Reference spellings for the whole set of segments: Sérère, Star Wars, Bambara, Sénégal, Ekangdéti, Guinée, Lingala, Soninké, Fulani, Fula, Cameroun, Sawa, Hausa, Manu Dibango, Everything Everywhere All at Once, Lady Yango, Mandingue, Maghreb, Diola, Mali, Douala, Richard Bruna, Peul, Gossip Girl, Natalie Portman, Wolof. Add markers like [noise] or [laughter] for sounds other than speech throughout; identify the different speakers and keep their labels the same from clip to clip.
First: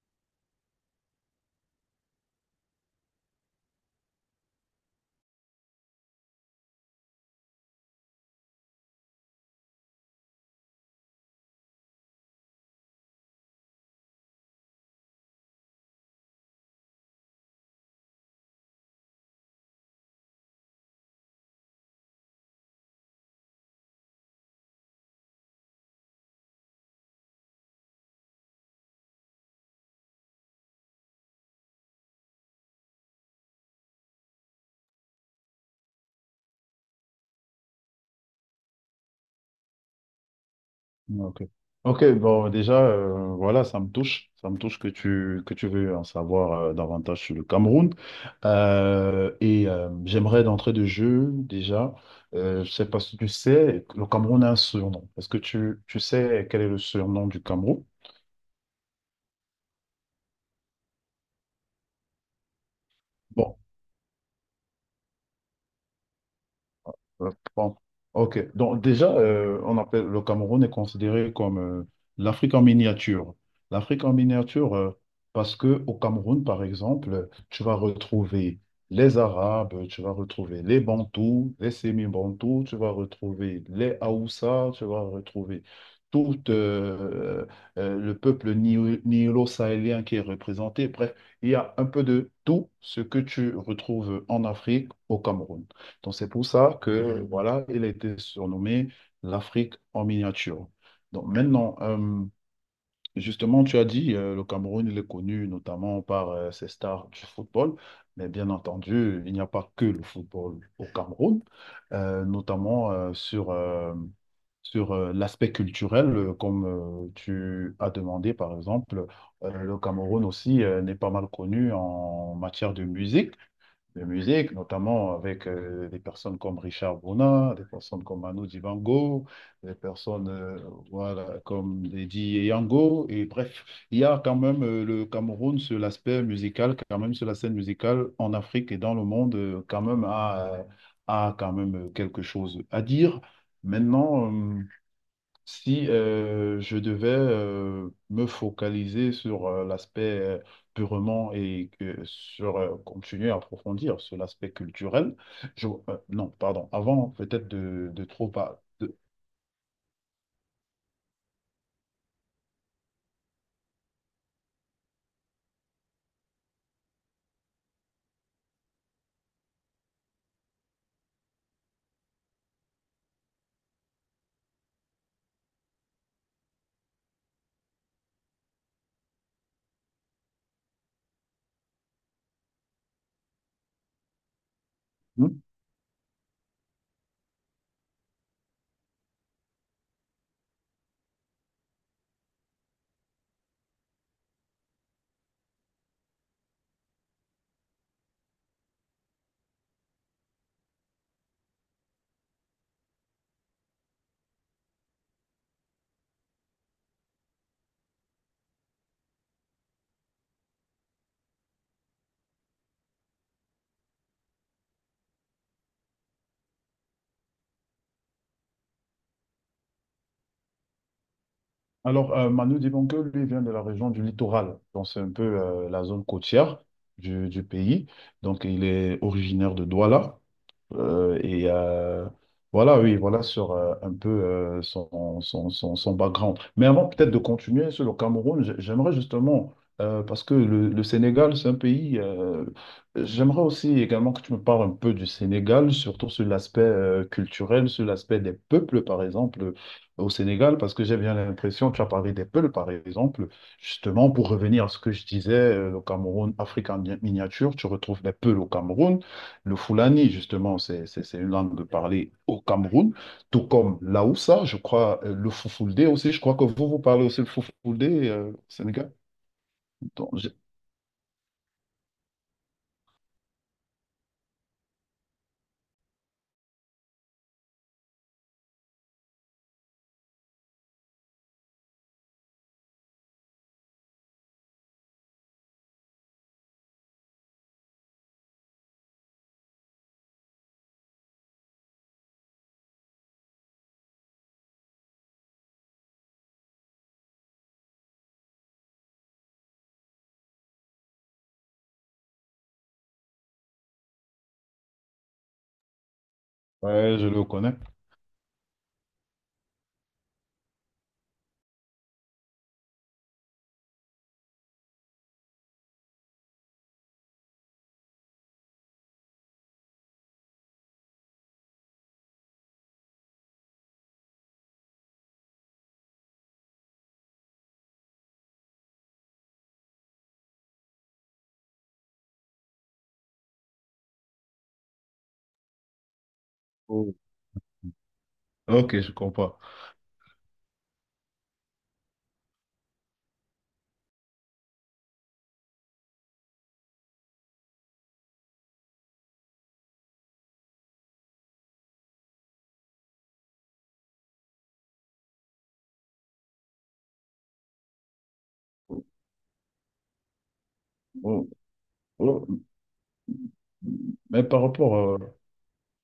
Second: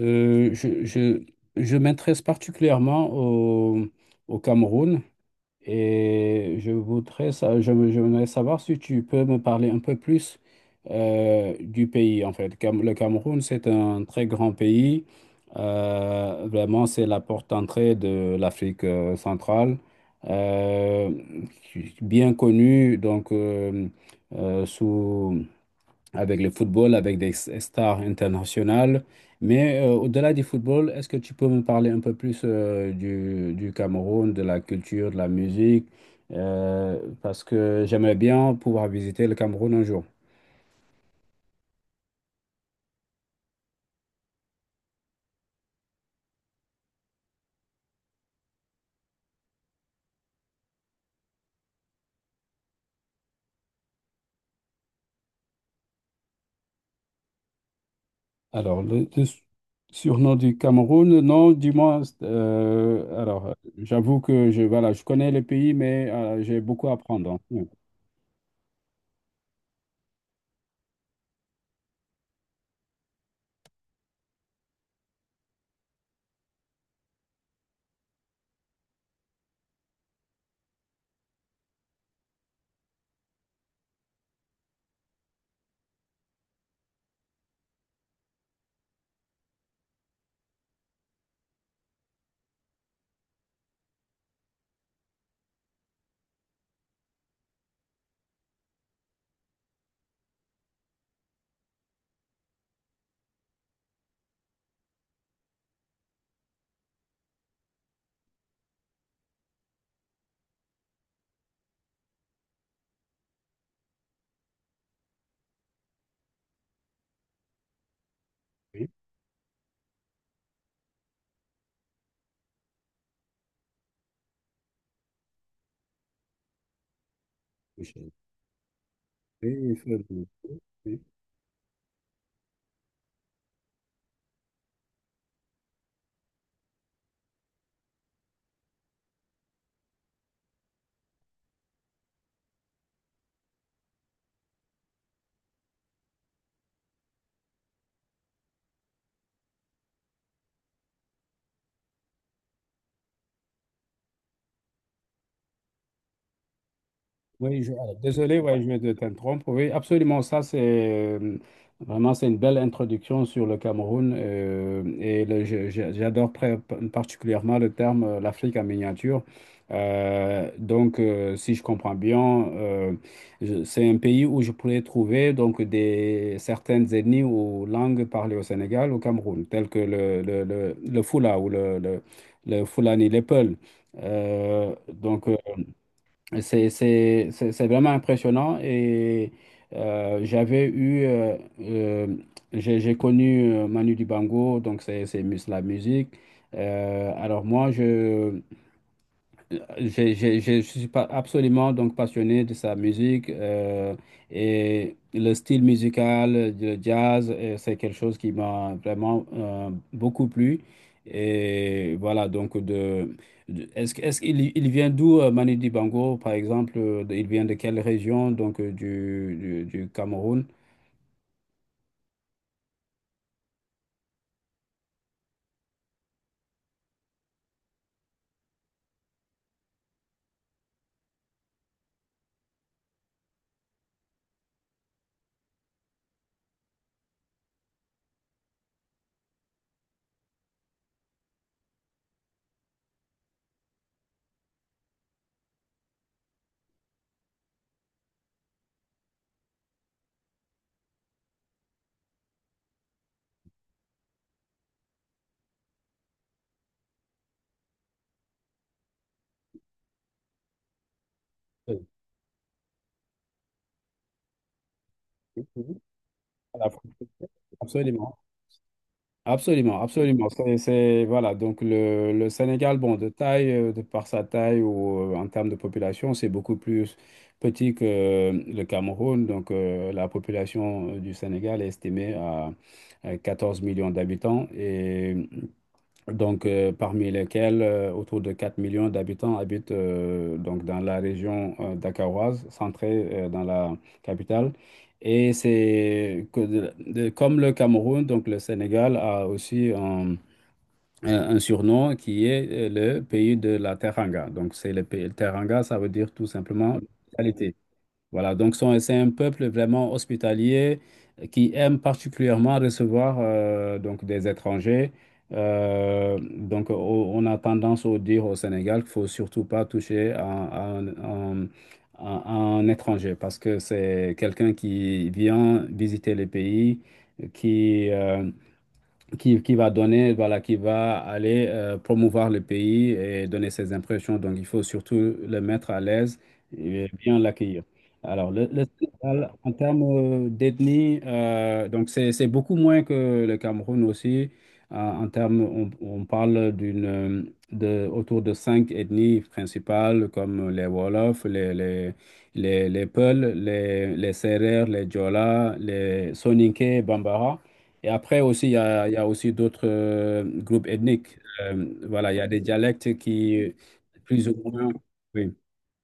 Speaker 1: Euh, je, je, je m'intéresse particulièrement au, au Cameroun et je voudrais, je voudrais savoir si tu peux me parler un peu plus du pays en fait. Le Cameroun, c'est un très grand pays. Vraiment, c'est la porte d'entrée de l'Afrique centrale. Euh, Bien connue donc sous avec le football, avec des stars internationales. Mais au-delà du football, est-ce que tu peux me parler un peu plus du Cameroun, de la culture, de la musique? Parce que j'aimerais bien pouvoir visiter le Cameroun un jour.
Speaker 2: Ouais. Ok. Ok, bon, déjà, voilà, ça me touche. Ça me touche que que tu veux en savoir davantage sur le Cameroun. J'aimerais d'entrée de jeu, déjà, je sais pas si tu sais, le Cameroun a un surnom. Est-ce que tu sais quel est le surnom du Cameroun?
Speaker 1: Alors, le surnom du Cameroun, non, dis-moi. Alors,
Speaker 2: Bon.
Speaker 1: j'avoue que je, voilà, je connais le pays, mais j'ai beaucoup à
Speaker 2: Ouais.
Speaker 1: apprendre. Oui,
Speaker 2: Bon, ok. Donc déjà, on appelle le Cameroun est considéré comme l'Afrique en miniature. L'Afrique en miniature, parce que au Cameroun, par exemple, tu vas retrouver les Arabes, tu vas retrouver les Bantous, les Sémi-Bantous, tu vas retrouver les Haoussa, tu vas retrouver tout le peuple nilo-sahélien qui est représenté. Bref, il y a un peu de tout ce que tu retrouves en Afrique au Cameroun. Donc, c'est pour ça que, voilà, il a été surnommé l'Afrique en miniature. Donc, maintenant, justement, tu as dit, le Cameroun, il est connu notamment par ses stars du football. Mais bien entendu, il n'y a pas que le football au Cameroun, notamment sur, sur l'aspect culturel, comme tu as demandé, par
Speaker 1: oui,
Speaker 2: exemple, le Cameroun aussi n'est pas mal connu en matière de musique, notamment avec des personnes comme Richard Bruna, des personnes
Speaker 1: je-
Speaker 2: comme Manu Dibango,
Speaker 1: oui,
Speaker 2: des personnes
Speaker 1: oui.
Speaker 2: voilà, comme Lady Yango. Et bref, il y a quand même le Cameroun sur l'aspect musical, quand même sur la scène musicale en Afrique et dans le monde, quand même a, a quand même quelque chose à dire. Maintenant, si je devais me focaliser sur l'aspect purement et que sur continuer à approfondir sur l'aspect culturel, non, pardon, avant peut-être
Speaker 1: Oui,
Speaker 2: de trop
Speaker 1: désolé, ouais, je vais te t'interrompre. Oui, absolument, ça c'est vraiment c'est une belle introduction sur le Cameroun et j'adore particulièrement le terme l'Afrique en miniature. Si je comprends bien, c'est un pays où je pourrais trouver donc des certaines ethnies ou langues parlées au Sénégal, au Cameroun, telles que le Fula ou le Fulani, les Peuls. Euh, donc euh,
Speaker 2: Hmm.
Speaker 1: c'est, c'est vraiment impressionnant et j'avais eu, euh, j'ai connu Manu Dibango, donc c'est la musique. Alors moi, je, j'ai- Je suis pas absolument donc passionné de sa musique et le style musical, le jazz, c'est quelque chose qui m'a vraiment beaucoup plu. Et voilà, est-ce qu'il il vient d'où Manu Dibango, par exemple, il vient de quelle région donc du Cameroun?
Speaker 2: Alors, Manu Dibango, lui, vient de la région du littoral, donc c'est un peu la zone côtière du pays. Donc, il est originaire de Douala. Euh, et euh, voilà, oui, voilà sur un peu son background. Mais avant peut-être de continuer sur le Cameroun, j'aimerais justement, parce que le Sénégal, c'est un pays, j'aimerais aussi également que tu me parles un peu du Sénégal, surtout sur l'aspect culturel, sur l'aspect des peuples, par exemple, au Sénégal, parce que j'ai bien l'impression, tu as parlé des peuples, par exemple, justement, pour revenir à ce que je disais, le Cameroun, Afrique en miniature, tu retrouves des peuples au Cameroun. Le Fulani, justement, c'est une langue
Speaker 1: Euh,
Speaker 2: parlée au Cameroun, tout comme l'Aoussa, je crois, le
Speaker 1: oui, oui, oui.
Speaker 2: Foufoulde aussi. Je crois que vous parlez aussi le Foufoulde
Speaker 1: Absolument.
Speaker 2: au Sénégal.
Speaker 1: Absolument,
Speaker 2: Donc,
Speaker 1: absolument.
Speaker 2: je-
Speaker 1: Voilà, donc le Sénégal, bon, de par sa taille ou en termes de population, c'est beaucoup plus petit que le Cameroun. Donc la population du Sénégal est estimée à 14 millions d'habitants et donc parmi lesquels autour de 4 millions d'habitants habitent donc dans la région dakaroise, centrée dans la capitale. Et c'est comme le Cameroun, donc le Sénégal a aussi un surnom qui est le pays de la Teranga. Donc c'est le pays, Teranga, ça veut dire tout simplement
Speaker 2: ouais, je le
Speaker 1: localité.
Speaker 2: connais.
Speaker 1: Voilà, c'est un peuple vraiment hospitalier qui aime particulièrement recevoir donc des étrangers. On a tendance à dire au Sénégal qu'il faut surtout pas toucher à un étranger parce que c'est quelqu'un qui vient visiter les pays, qui, euh, qui va donner, voilà, qui va aller promouvoir le pays et donner ses impressions. Donc, il faut surtout le mettre à l'aise et
Speaker 2: Oh.
Speaker 1: bien l'accueillir. Alors, le
Speaker 2: Ok, je
Speaker 1: Sénégal,
Speaker 2: comprends.
Speaker 1: en termes d'ethnie, donc c'est beaucoup moins que le Cameroun aussi. En termes, on parle autour de cinq ethnies principales comme les Wolofs, les Peuls, les Sérères, les Diola, les Soninké, Bambara. Et après aussi, il y a aussi d'autres groupes ethniques.
Speaker 2: Oh,
Speaker 1: Voilà, il y a des
Speaker 2: oh.
Speaker 1: dialectes qui,
Speaker 2: Mais
Speaker 1: plus ou
Speaker 2: par
Speaker 1: moins,
Speaker 2: rapport, euh,
Speaker 1: oui.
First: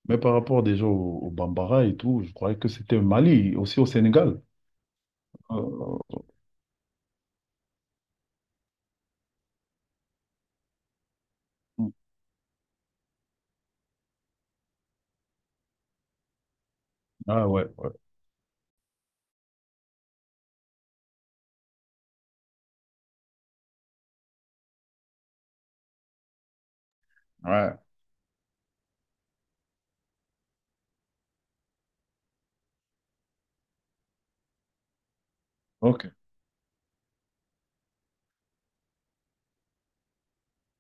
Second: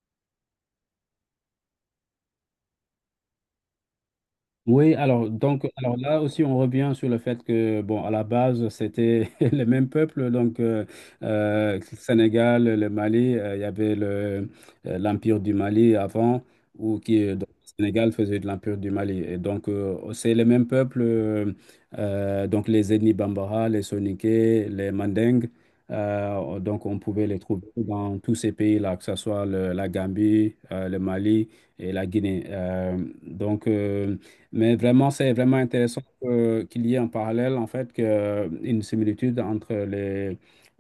Speaker 2: mais par rapport déjà au Bambara et tout, je croyais que c'était au Mali, aussi au Sénégal.
Speaker 1: Oui, alors, donc, alors
Speaker 2: Euh,
Speaker 1: là aussi, on revient sur le fait que, bon, à la base, c'était [laughs] le même peuple, Sénégal, le Mali, il y avait l'Empire du Mali avant,
Speaker 2: ah
Speaker 1: donc,
Speaker 2: ouais,
Speaker 1: le
Speaker 2: ouais,
Speaker 1: Sénégal faisait de l'Empire du Mali. Et donc, c'est le même peuple, donc les ethnies Bambara, les Soninké, les Mandingues, donc on pouvait les trouver
Speaker 2: ouais,
Speaker 1: dans tous ces pays-là, que ce soit la Gambie, le Mali et la Guinée. Donc, euh, mais vraiment, c'est vraiment intéressant
Speaker 2: ok.
Speaker 1: qu'il y ait en parallèle, en fait, que, une similitude entre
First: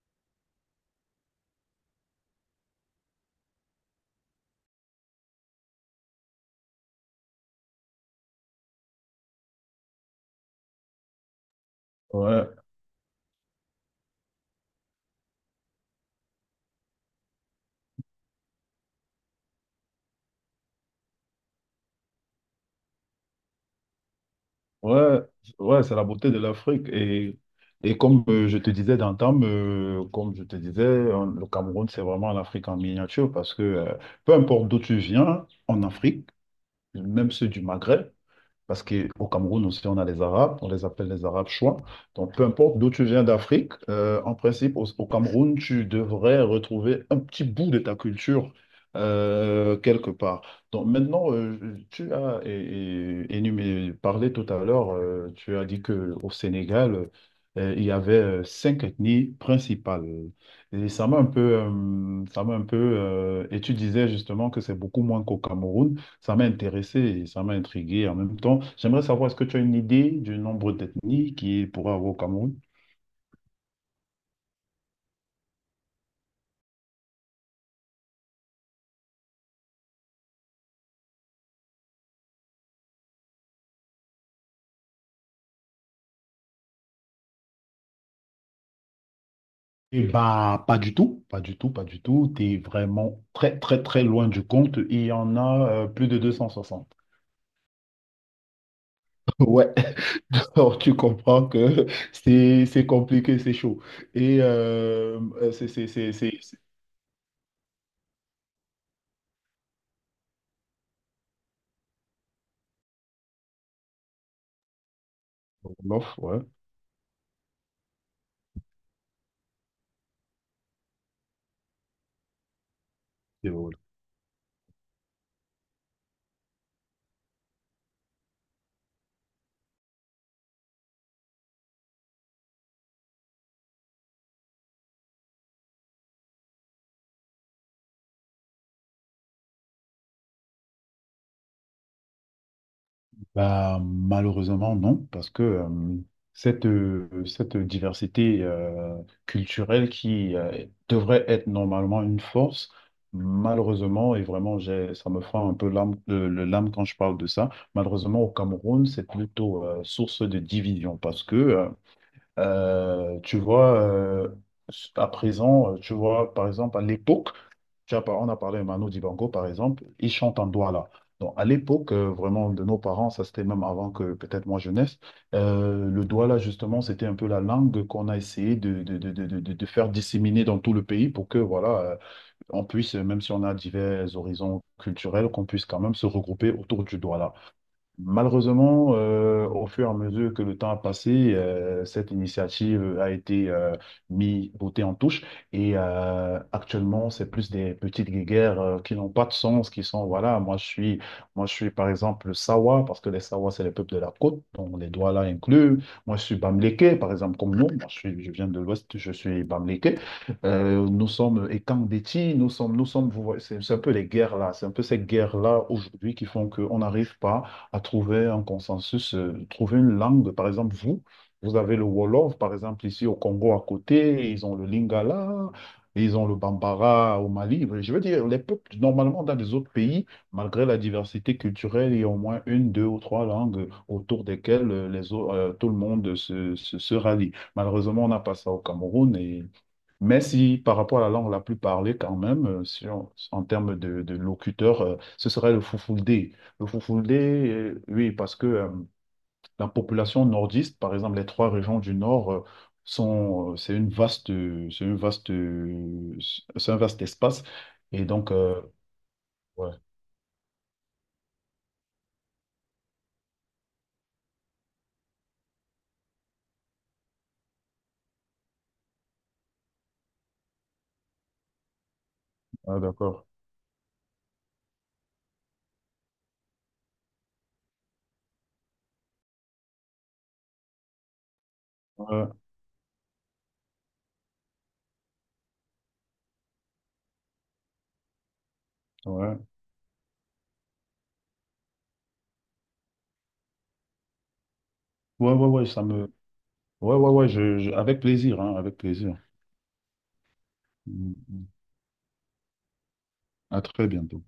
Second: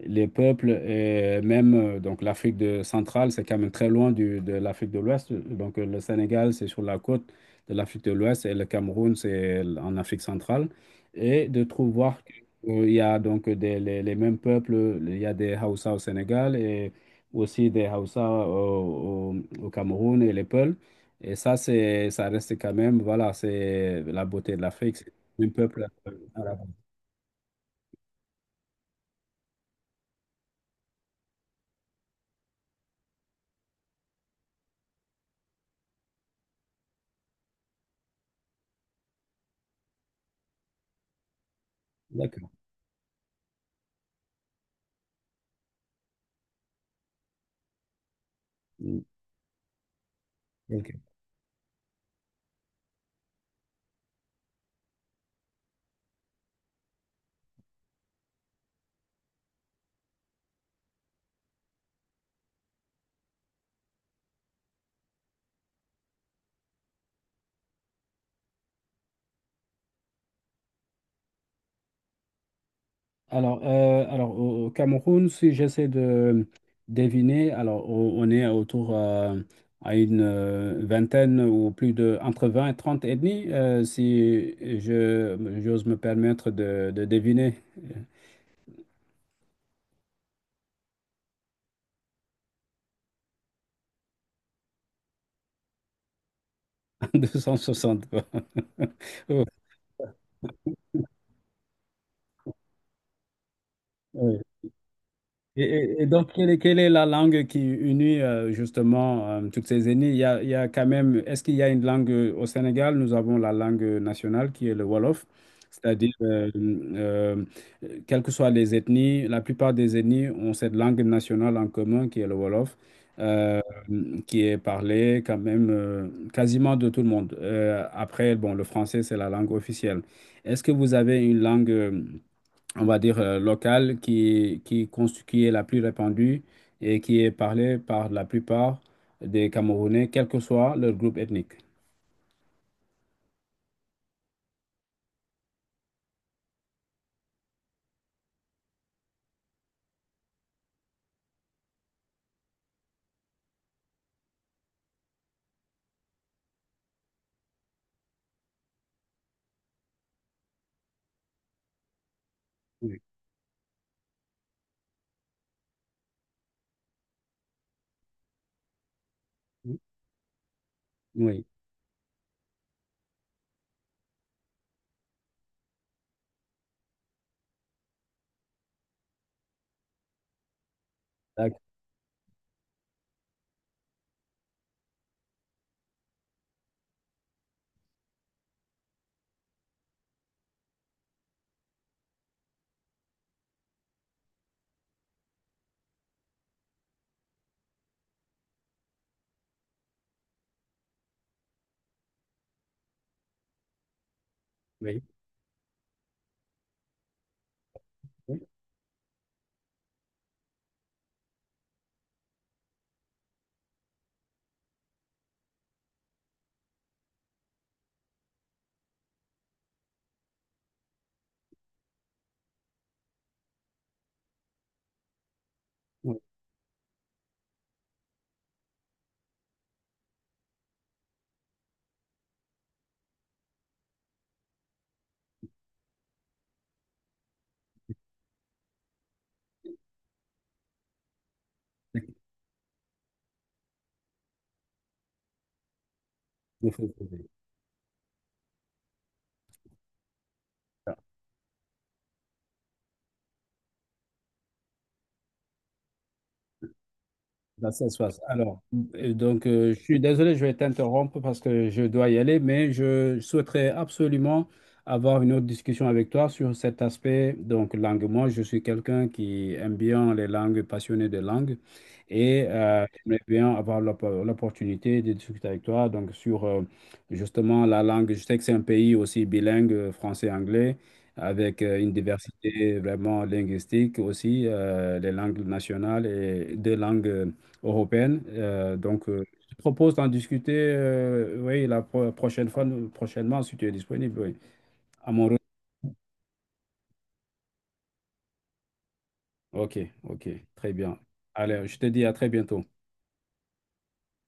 Speaker 1: les peuples et même donc centrale, c'est quand même très loin de l'Afrique de l'Ouest. Donc, le Sénégal, c'est sur la côte de l'Afrique de l'Ouest et le Cameroun, c'est en Afrique centrale. Et de trouver voir que,
Speaker 2: Ouais.
Speaker 1: il y a donc les mêmes peuples, il y a des Hausa au Sénégal et aussi des Hausa au Cameroun et les Peuls. Et ça, ça reste quand même, voilà, c'est la beauté de l'Afrique, c'est
Speaker 2: Ouais,
Speaker 1: un
Speaker 2: ouais,
Speaker 1: peuple
Speaker 2: c'est la beauté de
Speaker 1: arabe.
Speaker 2: l'Afrique. Et comme je te disais d'antan, comme je te disais, le Cameroun, c'est vraiment l'Afrique en miniature parce que peu importe d'où tu viens en Afrique, même ceux du Maghreb, parce qu'au Cameroun aussi, on a les Arabes, on les appelle les Arabes chouans. Donc, peu
Speaker 1: D'accord.
Speaker 2: importe d'où tu viens d'Afrique, en principe, au Cameroun, tu devrais retrouver un petit bout de ta culture
Speaker 1: Mm,
Speaker 2: quelque part. Donc,
Speaker 1: ok.
Speaker 2: maintenant, tu as parlé tout à l'heure, tu as dit qu'au Sénégal, il y avait cinq ethnies principales. Et ça m'a un peu, ça m'a un peu, et tu disais justement que c'est beaucoup moins qu'au Cameroun. Ça m'a intéressé et ça m'a intrigué en même temps. J'aimerais savoir, est-ce que tu as une idée du nombre d'ethnies qu'il pourrait avoir au Cameroun?
Speaker 1: Alors au au Cameroun, si j'essaie de deviner, alors on est autour à une vingtaine ou plus de, entre 20 et 30 ethnies, si je, j'ose me permettre de deviner,
Speaker 2: Eh bah, pas du tout, pas du tout, pas du tout. Tu es vraiment très, très, très loin du compte. Il y en a plus de 260.
Speaker 1: [laughs] 260. Quoi.
Speaker 2: Ouais, [laughs] alors tu comprends que c'est compliqué, c'est chaud.
Speaker 1: [laughs] Et, et donc,
Speaker 2: C'est
Speaker 1: quelle est la langue qui unit justement toutes ces ethnies? Il y a quand même, est-ce qu'il y a une langue au Sénégal? Nous avons la langue nationale qui est le Wolof, c'est-à-dire,
Speaker 2: Wolof, ouais.
Speaker 1: quelles que soient les ethnies, la plupart des ethnies ont cette langue nationale en commun qui est le Wolof,
Speaker 2: C'est.
Speaker 1: euh, qui est parlée quand même quasiment de tout le monde. Après, bon, le français, c'est la langue officielle. Est-ce que vous avez une langue on va dire, locale qui est la plus répandue et qui est parlée par la plupart des Camerounais, quel que soit leur groupe ethnique.
Speaker 2: Bah, malheureusement, non, parce que cette diversité culturelle qui devrait être normalement une force, malheureusement, et vraiment, j'ai, ça me fend un peu l'âme, l'âme quand je parle de ça, malheureusement, au Cameroun, c'est plutôt source de division, parce que,
Speaker 1: Oui.
Speaker 2: tu vois, à présent, tu vois, par exemple, à l'époque, on a parlé de Manu Dibango, par exemple, il chante en Douala. Donc,
Speaker 1: Oui.
Speaker 2: à l'époque, vraiment, de nos parents, ça c'était même avant que peut-être moi je naisse, le Douala, justement, c'était un peu la langue qu'on a essayé de faire disséminer dans tout le pays pour que,
Speaker 1: D'ac-
Speaker 2: voilà, on puisse, même si on a divers horizons culturels, qu'on puisse quand même se regrouper autour du Douala. Malheureusement, au fur et à mesure que le temps a passé, cette initiative a été mise, botée en touche. Et actuellement, c'est plus des petites guéguerres qui n'ont pas de sens, qui sont, voilà, moi je suis par exemple Sawa, parce que les Sawa, c'est les peuples de la côte, donc les
Speaker 1: Oui.
Speaker 2: Douala inclus. Moi, je suis Bamléké, par exemple, comme nous. Moi, je
Speaker 1: Oui.
Speaker 2: viens de l'Ouest, je suis Bamléké. Nous sommes Ekangdéti, vous voyez, c'est un peu les guerres là, c'est un peu ces guerres là aujourd'hui qui font qu'on n'arrive pas à trouver un consensus, trouver une langue. Par exemple, vous avez le Wolof, par exemple, ici au Congo à côté, ils ont le Lingala, ils ont le Bambara au Mali. Enfin, je veux dire, les peuples, normalement, dans les autres pays, malgré la diversité culturelle, il y a au moins une, deux ou trois langues autour desquelles tout le monde se rallie. Malheureusement, on n'a pas ça au Cameroun. Et mais si par rapport à la langue la plus parlée, quand même, si on- en termes de locuteur, ce serait le Fulfulde. Le
Speaker 1: Oui.
Speaker 2: Fulfulde, oui, parce que la population nordiste, par exemple, les 3 régions du nord, sont, c'est une vaste, c'est un vaste espace.
Speaker 1: Bah, ça se
Speaker 2: Et
Speaker 1: passe.
Speaker 2: donc,
Speaker 1: Alors,
Speaker 2: ouais.
Speaker 1: je suis désolé, je vais t'interrompre parce que je dois y aller, mais je souhaiterais absolument avoir une autre discussion avec toi sur cet aspect, donc langue. Moi, je suis quelqu'un qui aime bien les langues, passionné de langues, et
Speaker 2: Ah,
Speaker 1: j'aimerais
Speaker 2: d'accord.
Speaker 1: bien avoir l'opportunité de discuter avec toi, donc sur justement la langue. Je sais que c'est un pays aussi bilingue, français-anglais. Avec une
Speaker 2: Ouais,
Speaker 1: diversité vraiment linguistique aussi, les langues nationales et deux langues européenne.
Speaker 2: ouais,
Speaker 1: Je te propose d'en discuter oui, la prochaine fois, prochainement, si tu es disponible. Oui. À mon
Speaker 2: ouais,
Speaker 1: retour.
Speaker 2: ouais, ouais, ça me, ouais, avec plaisir, hein, avec plaisir.
Speaker 1: OK, OK, très bien.
Speaker 2: Mm, mm.
Speaker 1: Allez, je te dis à très bientôt.
Speaker 2: À très bientôt.